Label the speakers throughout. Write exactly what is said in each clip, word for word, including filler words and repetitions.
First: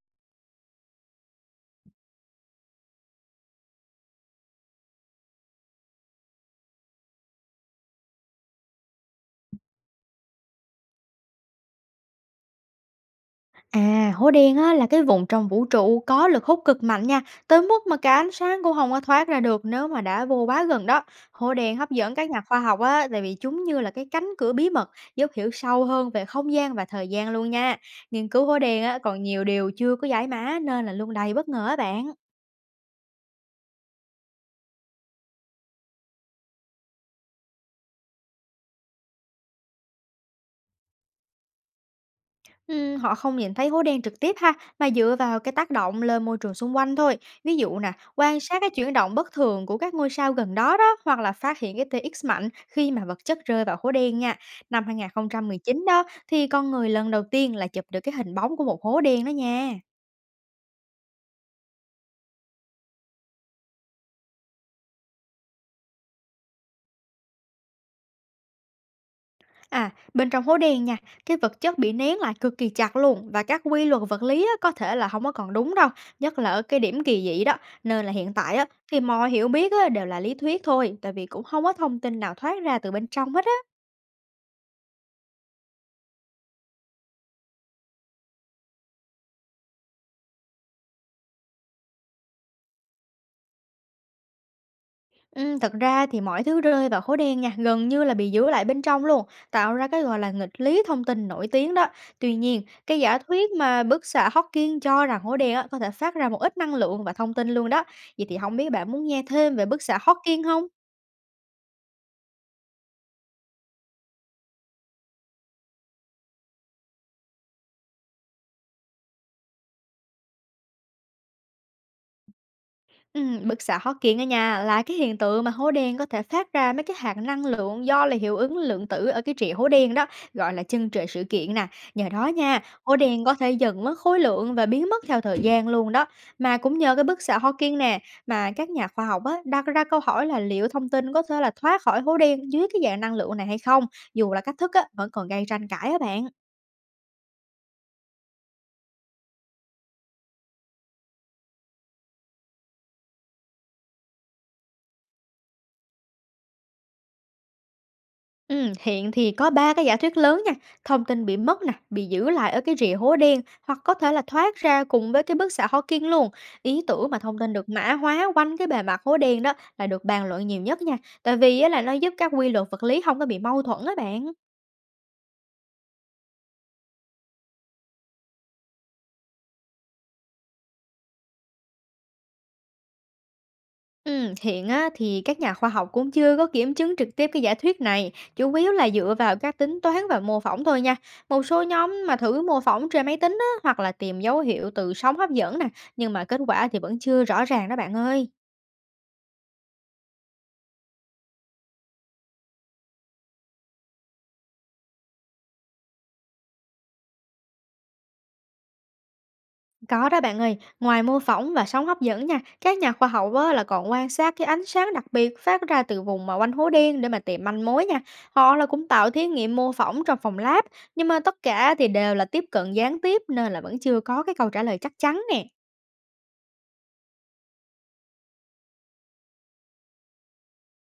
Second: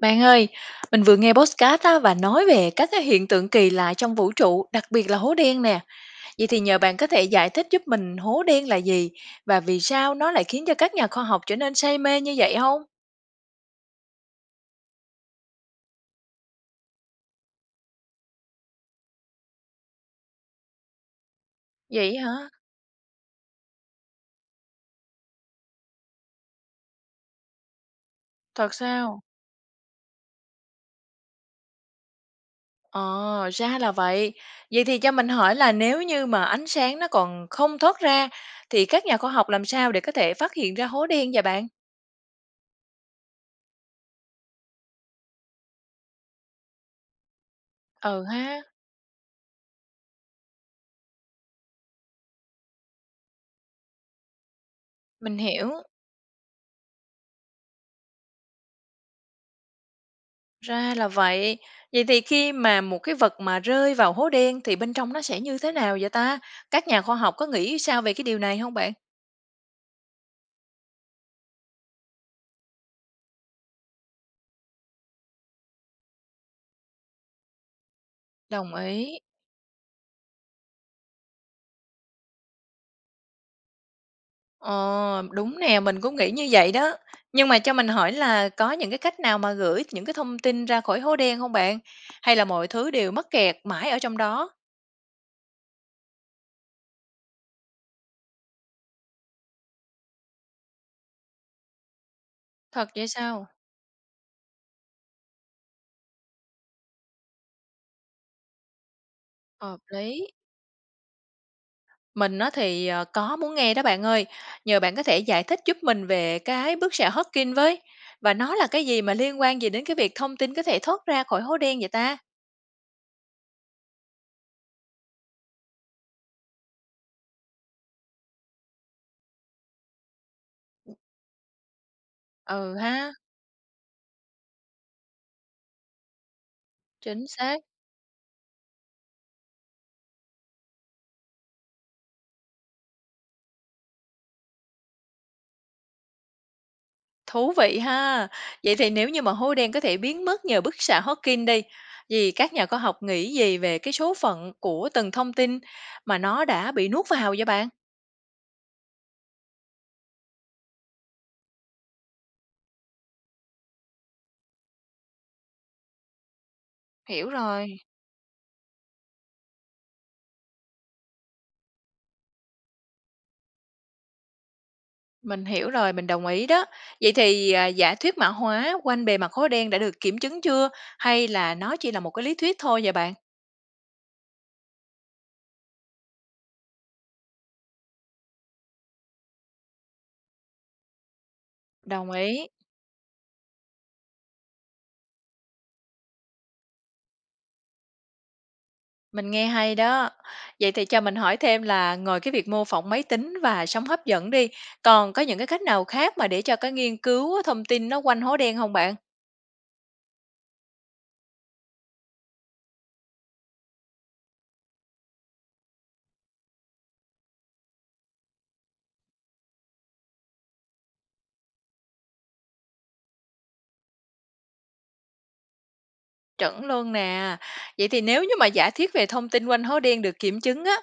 Speaker 1: Bạn ơi, mình vừa nghe podcast á và nói về các cái hiện tượng kỳ lạ trong vũ trụ, đặc biệt là hố đen nè. Vậy thì nhờ bạn có thể giải thích giúp mình hố đen là gì và vì sao nó lại khiến cho các nhà khoa học trở nên say mê như vậy không?
Speaker 2: À, hố đen á, là cái vùng trong vũ trụ có lực hút cực mạnh nha, tới mức mà cả ánh sáng cũng không có thoát ra được nếu mà đã vô quá gần đó. Hố đen hấp dẫn
Speaker 1: Vậy
Speaker 2: các nhà
Speaker 1: hả?
Speaker 2: khoa học á, tại vì chúng như là cái cánh cửa bí mật giúp hiểu sâu hơn về không gian và thời gian luôn nha. Nghiên cứu hố
Speaker 1: Thật
Speaker 2: đen á,
Speaker 1: sao?
Speaker 2: còn nhiều điều chưa có giải mã nên là luôn đầy bất ngờ á bạn.
Speaker 1: Ờ, ra là vậy. Vậy thì cho mình hỏi là nếu như mà ánh sáng nó còn không thoát ra thì các nhà khoa học làm sao để có thể phát hiện ra hố đen vậy bạn?
Speaker 2: Ừm, họ không nhìn thấy hố đen trực tiếp ha, mà dựa vào cái tác động lên môi trường xung quanh thôi. Ví dụ nè,
Speaker 1: Ừ
Speaker 2: quan sát
Speaker 1: ha,
Speaker 2: cái chuyển động bất thường của các ngôi sao gần đó đó, hoặc là phát hiện cái tê ích mạnh khi mà vật chất rơi vào hố đen nha. Năm hai không
Speaker 1: mình
Speaker 2: một
Speaker 1: hiểu.
Speaker 2: chín đó, thì con người lần đầu tiên là chụp được cái hình bóng của một hố đen đó nha.
Speaker 1: Ra là vậy. Vậy thì khi mà một cái vật mà rơi vào hố đen thì bên trong nó sẽ như thế nào vậy ta? Các nhà khoa học có nghĩ sao về cái điều này không bạn?
Speaker 2: À, bên trong hố đen nha, cái vật chất bị nén lại cực kỳ chặt luôn và các quy luật vật lý á, có thể là không có còn đúng đâu, nhất là ở cái điểm kỳ dị đó. Nên là hiện tại á,
Speaker 1: Đồng
Speaker 2: thì
Speaker 1: ý.
Speaker 2: mọi hiểu biết á, đều là lý thuyết thôi, tại vì cũng không có thông tin nào thoát ra từ bên trong hết á.
Speaker 1: Ờ, đúng nè, mình cũng nghĩ như vậy đó. Nhưng mà cho mình hỏi là có những cái cách nào mà gửi những cái thông tin ra khỏi hố đen không bạn? Hay là mọi thứ đều mắc kẹt mãi ở trong đó?
Speaker 2: Ừ, thật ra thì mọi thứ rơi vào hố đen nha, gần như là bị giữ lại bên trong luôn, tạo ra cái gọi là nghịch lý thông tin nổi tiếng đó. Tuy nhiên,
Speaker 1: Thật
Speaker 2: cái
Speaker 1: vậy
Speaker 2: giả
Speaker 1: sao?
Speaker 2: thuyết mà bức xạ Hawking cho rằng hố đen á, có thể phát ra một ít năng lượng và thông tin luôn đó. Vậy thì không biết bạn muốn nghe thêm về
Speaker 1: Hợp
Speaker 2: bức xạ
Speaker 1: lý.
Speaker 2: Hawking không?
Speaker 1: Mình nó thì, ờ, có muốn nghe đó bạn ơi. Nhờ bạn có thể giải thích giúp mình về cái bức xạ Hawking với, và nó là cái gì mà liên quan gì đến cái việc thông tin có thể thoát ra khỏi hố đen vậy ta?
Speaker 2: Ừm, bức xạ Hawking ở nhà là cái hiện tượng mà hố đen có thể phát ra mấy cái hạt năng lượng do là hiệu ứng lượng tử ở cái trị hố đen đó, gọi là chân trời sự kiện nè. Nhờ đó nha,
Speaker 1: Ừ
Speaker 2: hố
Speaker 1: ha,
Speaker 2: đen có thể dần mất khối lượng và biến mất theo thời gian luôn đó. Mà cũng nhờ cái bức
Speaker 1: chính
Speaker 2: xạ
Speaker 1: xác,
Speaker 2: Hawking nè, mà các nhà khoa học á, đặt ra câu hỏi là liệu thông tin có thể là thoát khỏi hố đen dưới cái dạng năng lượng này hay không, dù là cách thức á, vẫn còn gây tranh cãi á bạn.
Speaker 1: thú vị ha. Vậy thì nếu như mà hố đen có thể biến mất nhờ bức xạ Hawking đi, thì các nhà khoa học nghĩ gì về cái số phận của từng thông tin mà nó đã bị nuốt vào vậy bạn?
Speaker 2: Ừm, hiện thì có ba cái giả thuyết lớn nha, thông tin bị mất nè, bị giữ lại ở cái rìa hố đen hoặc có thể là thoát ra cùng với cái bức xạ Hawking luôn. Ý tưởng mà
Speaker 1: Hiểu
Speaker 2: thông tin được
Speaker 1: rồi.
Speaker 2: mã hóa quanh cái bề mặt hố đen đó là được bàn luận nhiều nhất nha, tại vì á là nó giúp các quy luật vật lý không có bị mâu thuẫn á bạn.
Speaker 1: Mình hiểu rồi, mình đồng ý đó. Vậy thì, à, giả thuyết mã hóa quanh bề mặt hố đen đã được kiểm chứng chưa? Hay là nó chỉ là một cái lý thuyết thôi vậy bạn?
Speaker 2: Ừm, hiện á, thì các nhà khoa học cũng chưa có kiểm chứng trực tiếp cái giả thuyết này, chủ yếu là dựa vào các tính toán và mô phỏng thôi nha. Một số nhóm
Speaker 1: Đồng
Speaker 2: mà thử
Speaker 1: ý,
Speaker 2: mô phỏng trên máy tính á, hoặc là tìm dấu hiệu từ sóng hấp dẫn nè, nhưng mà kết quả thì vẫn chưa rõ ràng đó bạn ơi.
Speaker 1: mình nghe hay đó. Vậy thì cho mình hỏi thêm là ngoài cái việc mô phỏng máy tính và sóng hấp dẫn đi, còn có những cái cách nào khác mà để cho cái nghiên cứu thông tin nó quanh hố đen không bạn?
Speaker 2: Có đó bạn ơi, ngoài mô phỏng và sóng hấp dẫn nha, các nhà khoa học á, là còn quan sát cái ánh sáng đặc biệt phát ra từ vùng mà quanh hố đen để mà tìm manh mối nha. Họ là cũng tạo thí nghiệm mô phỏng trong phòng lab, nhưng mà tất cả thì đều là tiếp cận gián tiếp nên là vẫn chưa có cái câu trả lời chắc chắn nè.
Speaker 1: Chuẩn luôn nè. Vậy thì nếu như mà giả thuyết về thông tin quanh hố đen được kiểm chứng á,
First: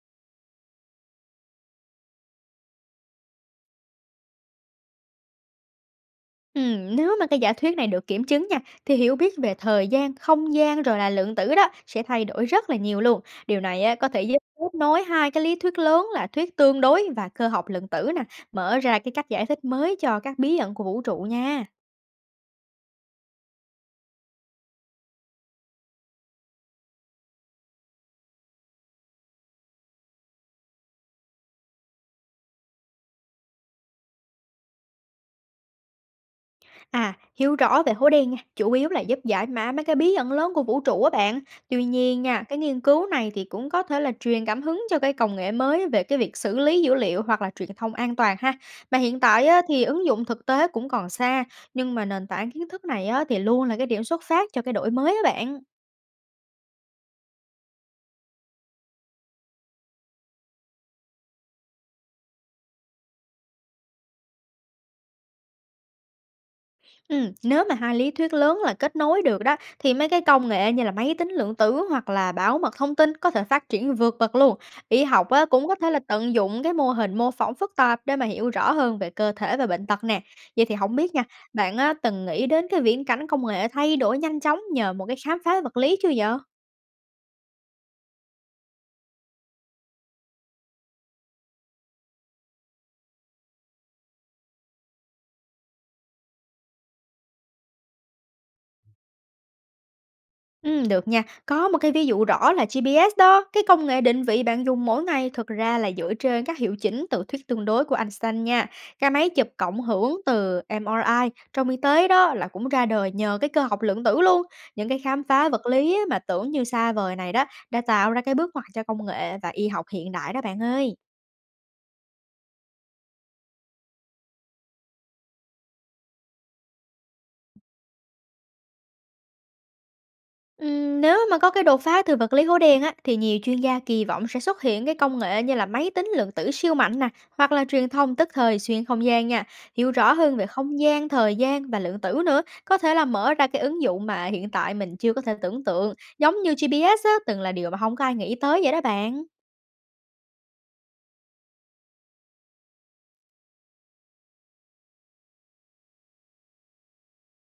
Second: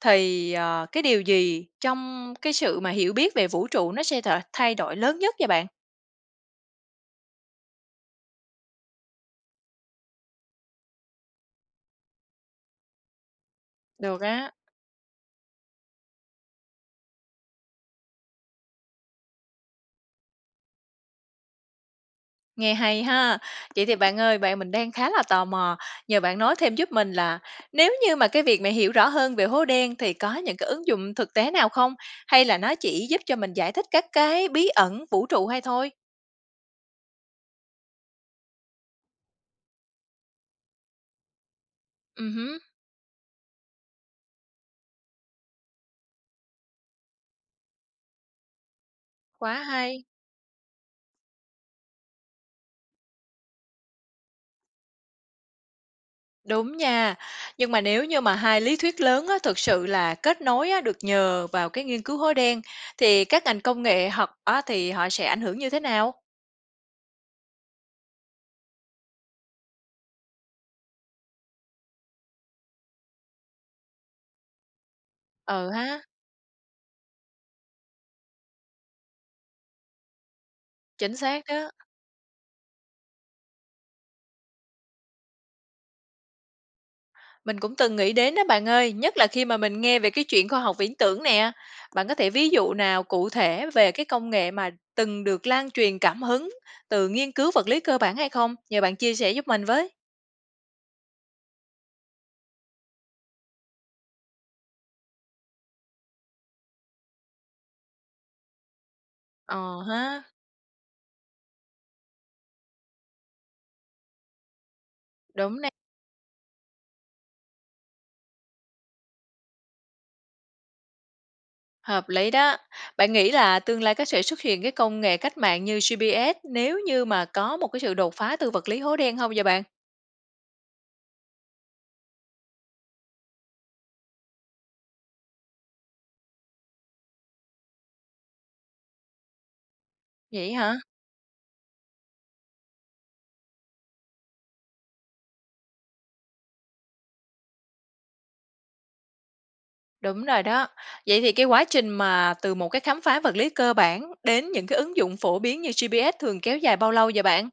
Speaker 1: thì, ờ, cái điều gì trong cái sự mà hiểu biết về vũ trụ nó sẽ th thay đổi lớn nhất vậy bạn?
Speaker 2: Ừm, nếu mà cái giả thuyết này được kiểm chứng nha, thì hiểu biết về thời gian, không gian rồi là lượng tử đó sẽ thay đổi rất là nhiều luôn. Điều này á, có
Speaker 1: Được
Speaker 2: thể giúp
Speaker 1: á,
Speaker 2: kết nối hai cái lý thuyết lớn là thuyết tương đối và cơ học lượng tử nè, mở ra cái cách giải thích mới cho các bí ẩn của vũ trụ nha.
Speaker 1: nghe hay ha. Vậy thì bạn ơi, bạn mình đang khá là tò mò, nhờ bạn nói thêm giúp mình là nếu như mà cái việc mà hiểu rõ hơn về hố đen thì có những cái ứng dụng thực tế nào không? Hay là nó chỉ giúp cho mình giải thích các cái bí ẩn vũ trụ hay thôi?
Speaker 2: À, hiểu rõ về hố đen nha, chủ yếu là giúp giải mã mấy cái bí ẩn lớn của vũ trụ á bạn. Tuy nhiên
Speaker 1: Ừ
Speaker 2: nha, cái
Speaker 1: hứ,
Speaker 2: nghiên cứu này thì cũng có thể là truyền cảm hứng cho cái công nghệ mới về cái việc xử lý dữ liệu hoặc là truyền thông an toàn ha. Mà hiện tại á,
Speaker 1: quá
Speaker 2: thì ứng
Speaker 1: hay.
Speaker 2: dụng thực tế cũng còn xa, nhưng mà nền tảng kiến thức này á, thì luôn là cái điểm xuất phát cho cái đổi mới á bạn.
Speaker 1: Đúng nha. Nhưng mà nếu như mà hai lý thuyết lớn á, thực sự là kết nối á, được nhờ vào cái nghiên cứu hố đen thì các ngành công nghệ học á, thì họ sẽ ảnh hưởng như thế nào?
Speaker 2: Ừm, nếu mà hai lý thuyết lớn là kết nối được đó thì mấy cái công nghệ như là máy tính lượng tử hoặc là bảo mật thông tin có thể phát triển vượt bậc luôn. Y học á, cũng
Speaker 1: Ừ
Speaker 2: có
Speaker 1: ha,
Speaker 2: thể là tận dụng cái mô hình mô phỏng phức tạp để mà hiểu rõ hơn về cơ thể và bệnh tật nè. Vậy thì không biết
Speaker 1: chính
Speaker 2: nha,
Speaker 1: xác đó.
Speaker 2: bạn á, từng nghĩ đến cái viễn cảnh công nghệ thay đổi nhanh chóng nhờ một cái khám phá vật lý chưa vậy?
Speaker 1: Mình cũng từng nghĩ đến đó bạn ơi, nhất là khi mà mình nghe về cái chuyện khoa học viễn tưởng nè. Bạn có thể ví dụ nào cụ thể về cái công nghệ mà từng được lan truyền cảm hứng từ nghiên cứu vật lý cơ bản hay không? Nhờ bạn chia sẻ giúp mình với.
Speaker 2: Ừm, được nha. Có một cái ví dụ rõ là giê pê ét đó, cái công nghệ định vị bạn dùng mỗi ngày thực ra là dựa trên các hiệu chỉnh từ thuyết tương đối của Einstein nha. Cái máy chụp cộng
Speaker 1: Ờ ha,
Speaker 2: hưởng từ em a i trong y tế đó là cũng ra đời nhờ cái cơ học lượng tử luôn. Những cái khám phá
Speaker 1: đúng
Speaker 2: vật
Speaker 1: nè,
Speaker 2: lý á mà tưởng như xa vời này đó đã tạo ra cái bước ngoặt cho công nghệ và y học hiện đại đó bạn ơi.
Speaker 1: hợp lý đó. Bạn nghĩ là tương lai có sẽ xuất hiện cái công nghệ cách mạng như giê pê ét nếu như mà có một cái sự đột phá từ vật lý hố đen không vậy bạn?
Speaker 2: Ừm, nếu mà có cái đột phá từ vật lý hố đen á, thì nhiều chuyên gia kỳ vọng sẽ xuất hiện cái công nghệ như là máy tính lượng tử siêu mạnh nè, hoặc là truyền thông tức thời xuyên không gian nha. Hiểu rõ hơn về
Speaker 1: Vậy hả?
Speaker 2: không gian, thời gian và lượng tử nữa, có thể là mở ra cái ứng dụng mà hiện tại mình chưa có thể tưởng tượng, giống như giê pê ét á, từng là điều mà không có ai nghĩ tới vậy đó bạn.
Speaker 1: Đúng rồi đó. Vậy thì cái quá trình mà từ một cái khám phá vật lý cơ bản đến những cái ứng dụng phổ biến như giê pê ét thường kéo dài bao lâu vậy bạn?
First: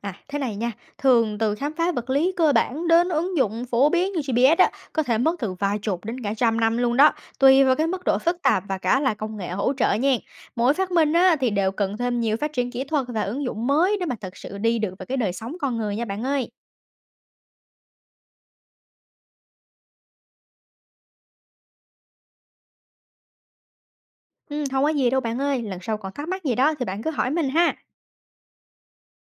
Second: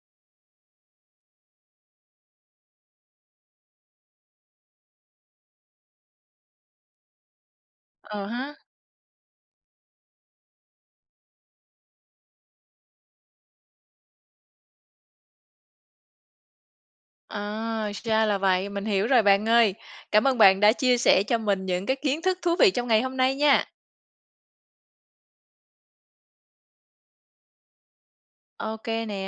Speaker 2: À, thế này nha, thường từ khám phá vật lý cơ bản đến ứng dụng phổ biến như giê pê ét á, có thể mất từ vài chục đến cả trăm năm luôn đó, tùy vào cái mức độ
Speaker 1: Ờ
Speaker 2: phức
Speaker 1: ha.
Speaker 2: tạp và cả là công nghệ hỗ trợ nha. Mỗi phát minh á, thì đều cần thêm nhiều phát triển kỹ thuật và ứng dụng mới để mà thật sự đi được vào cái đời sống con người nha bạn ơi.
Speaker 1: À, ra là vậy, mình hiểu rồi bạn ơi. Cảm ơn bạn đã chia sẻ cho mình những cái kiến thức thú vị trong ngày hôm nay nha.
Speaker 2: Ừ, không có gì đâu bạn ơi, lần sau còn thắc mắc gì đó thì bạn cứ hỏi mình ha.
Speaker 1: OK nè.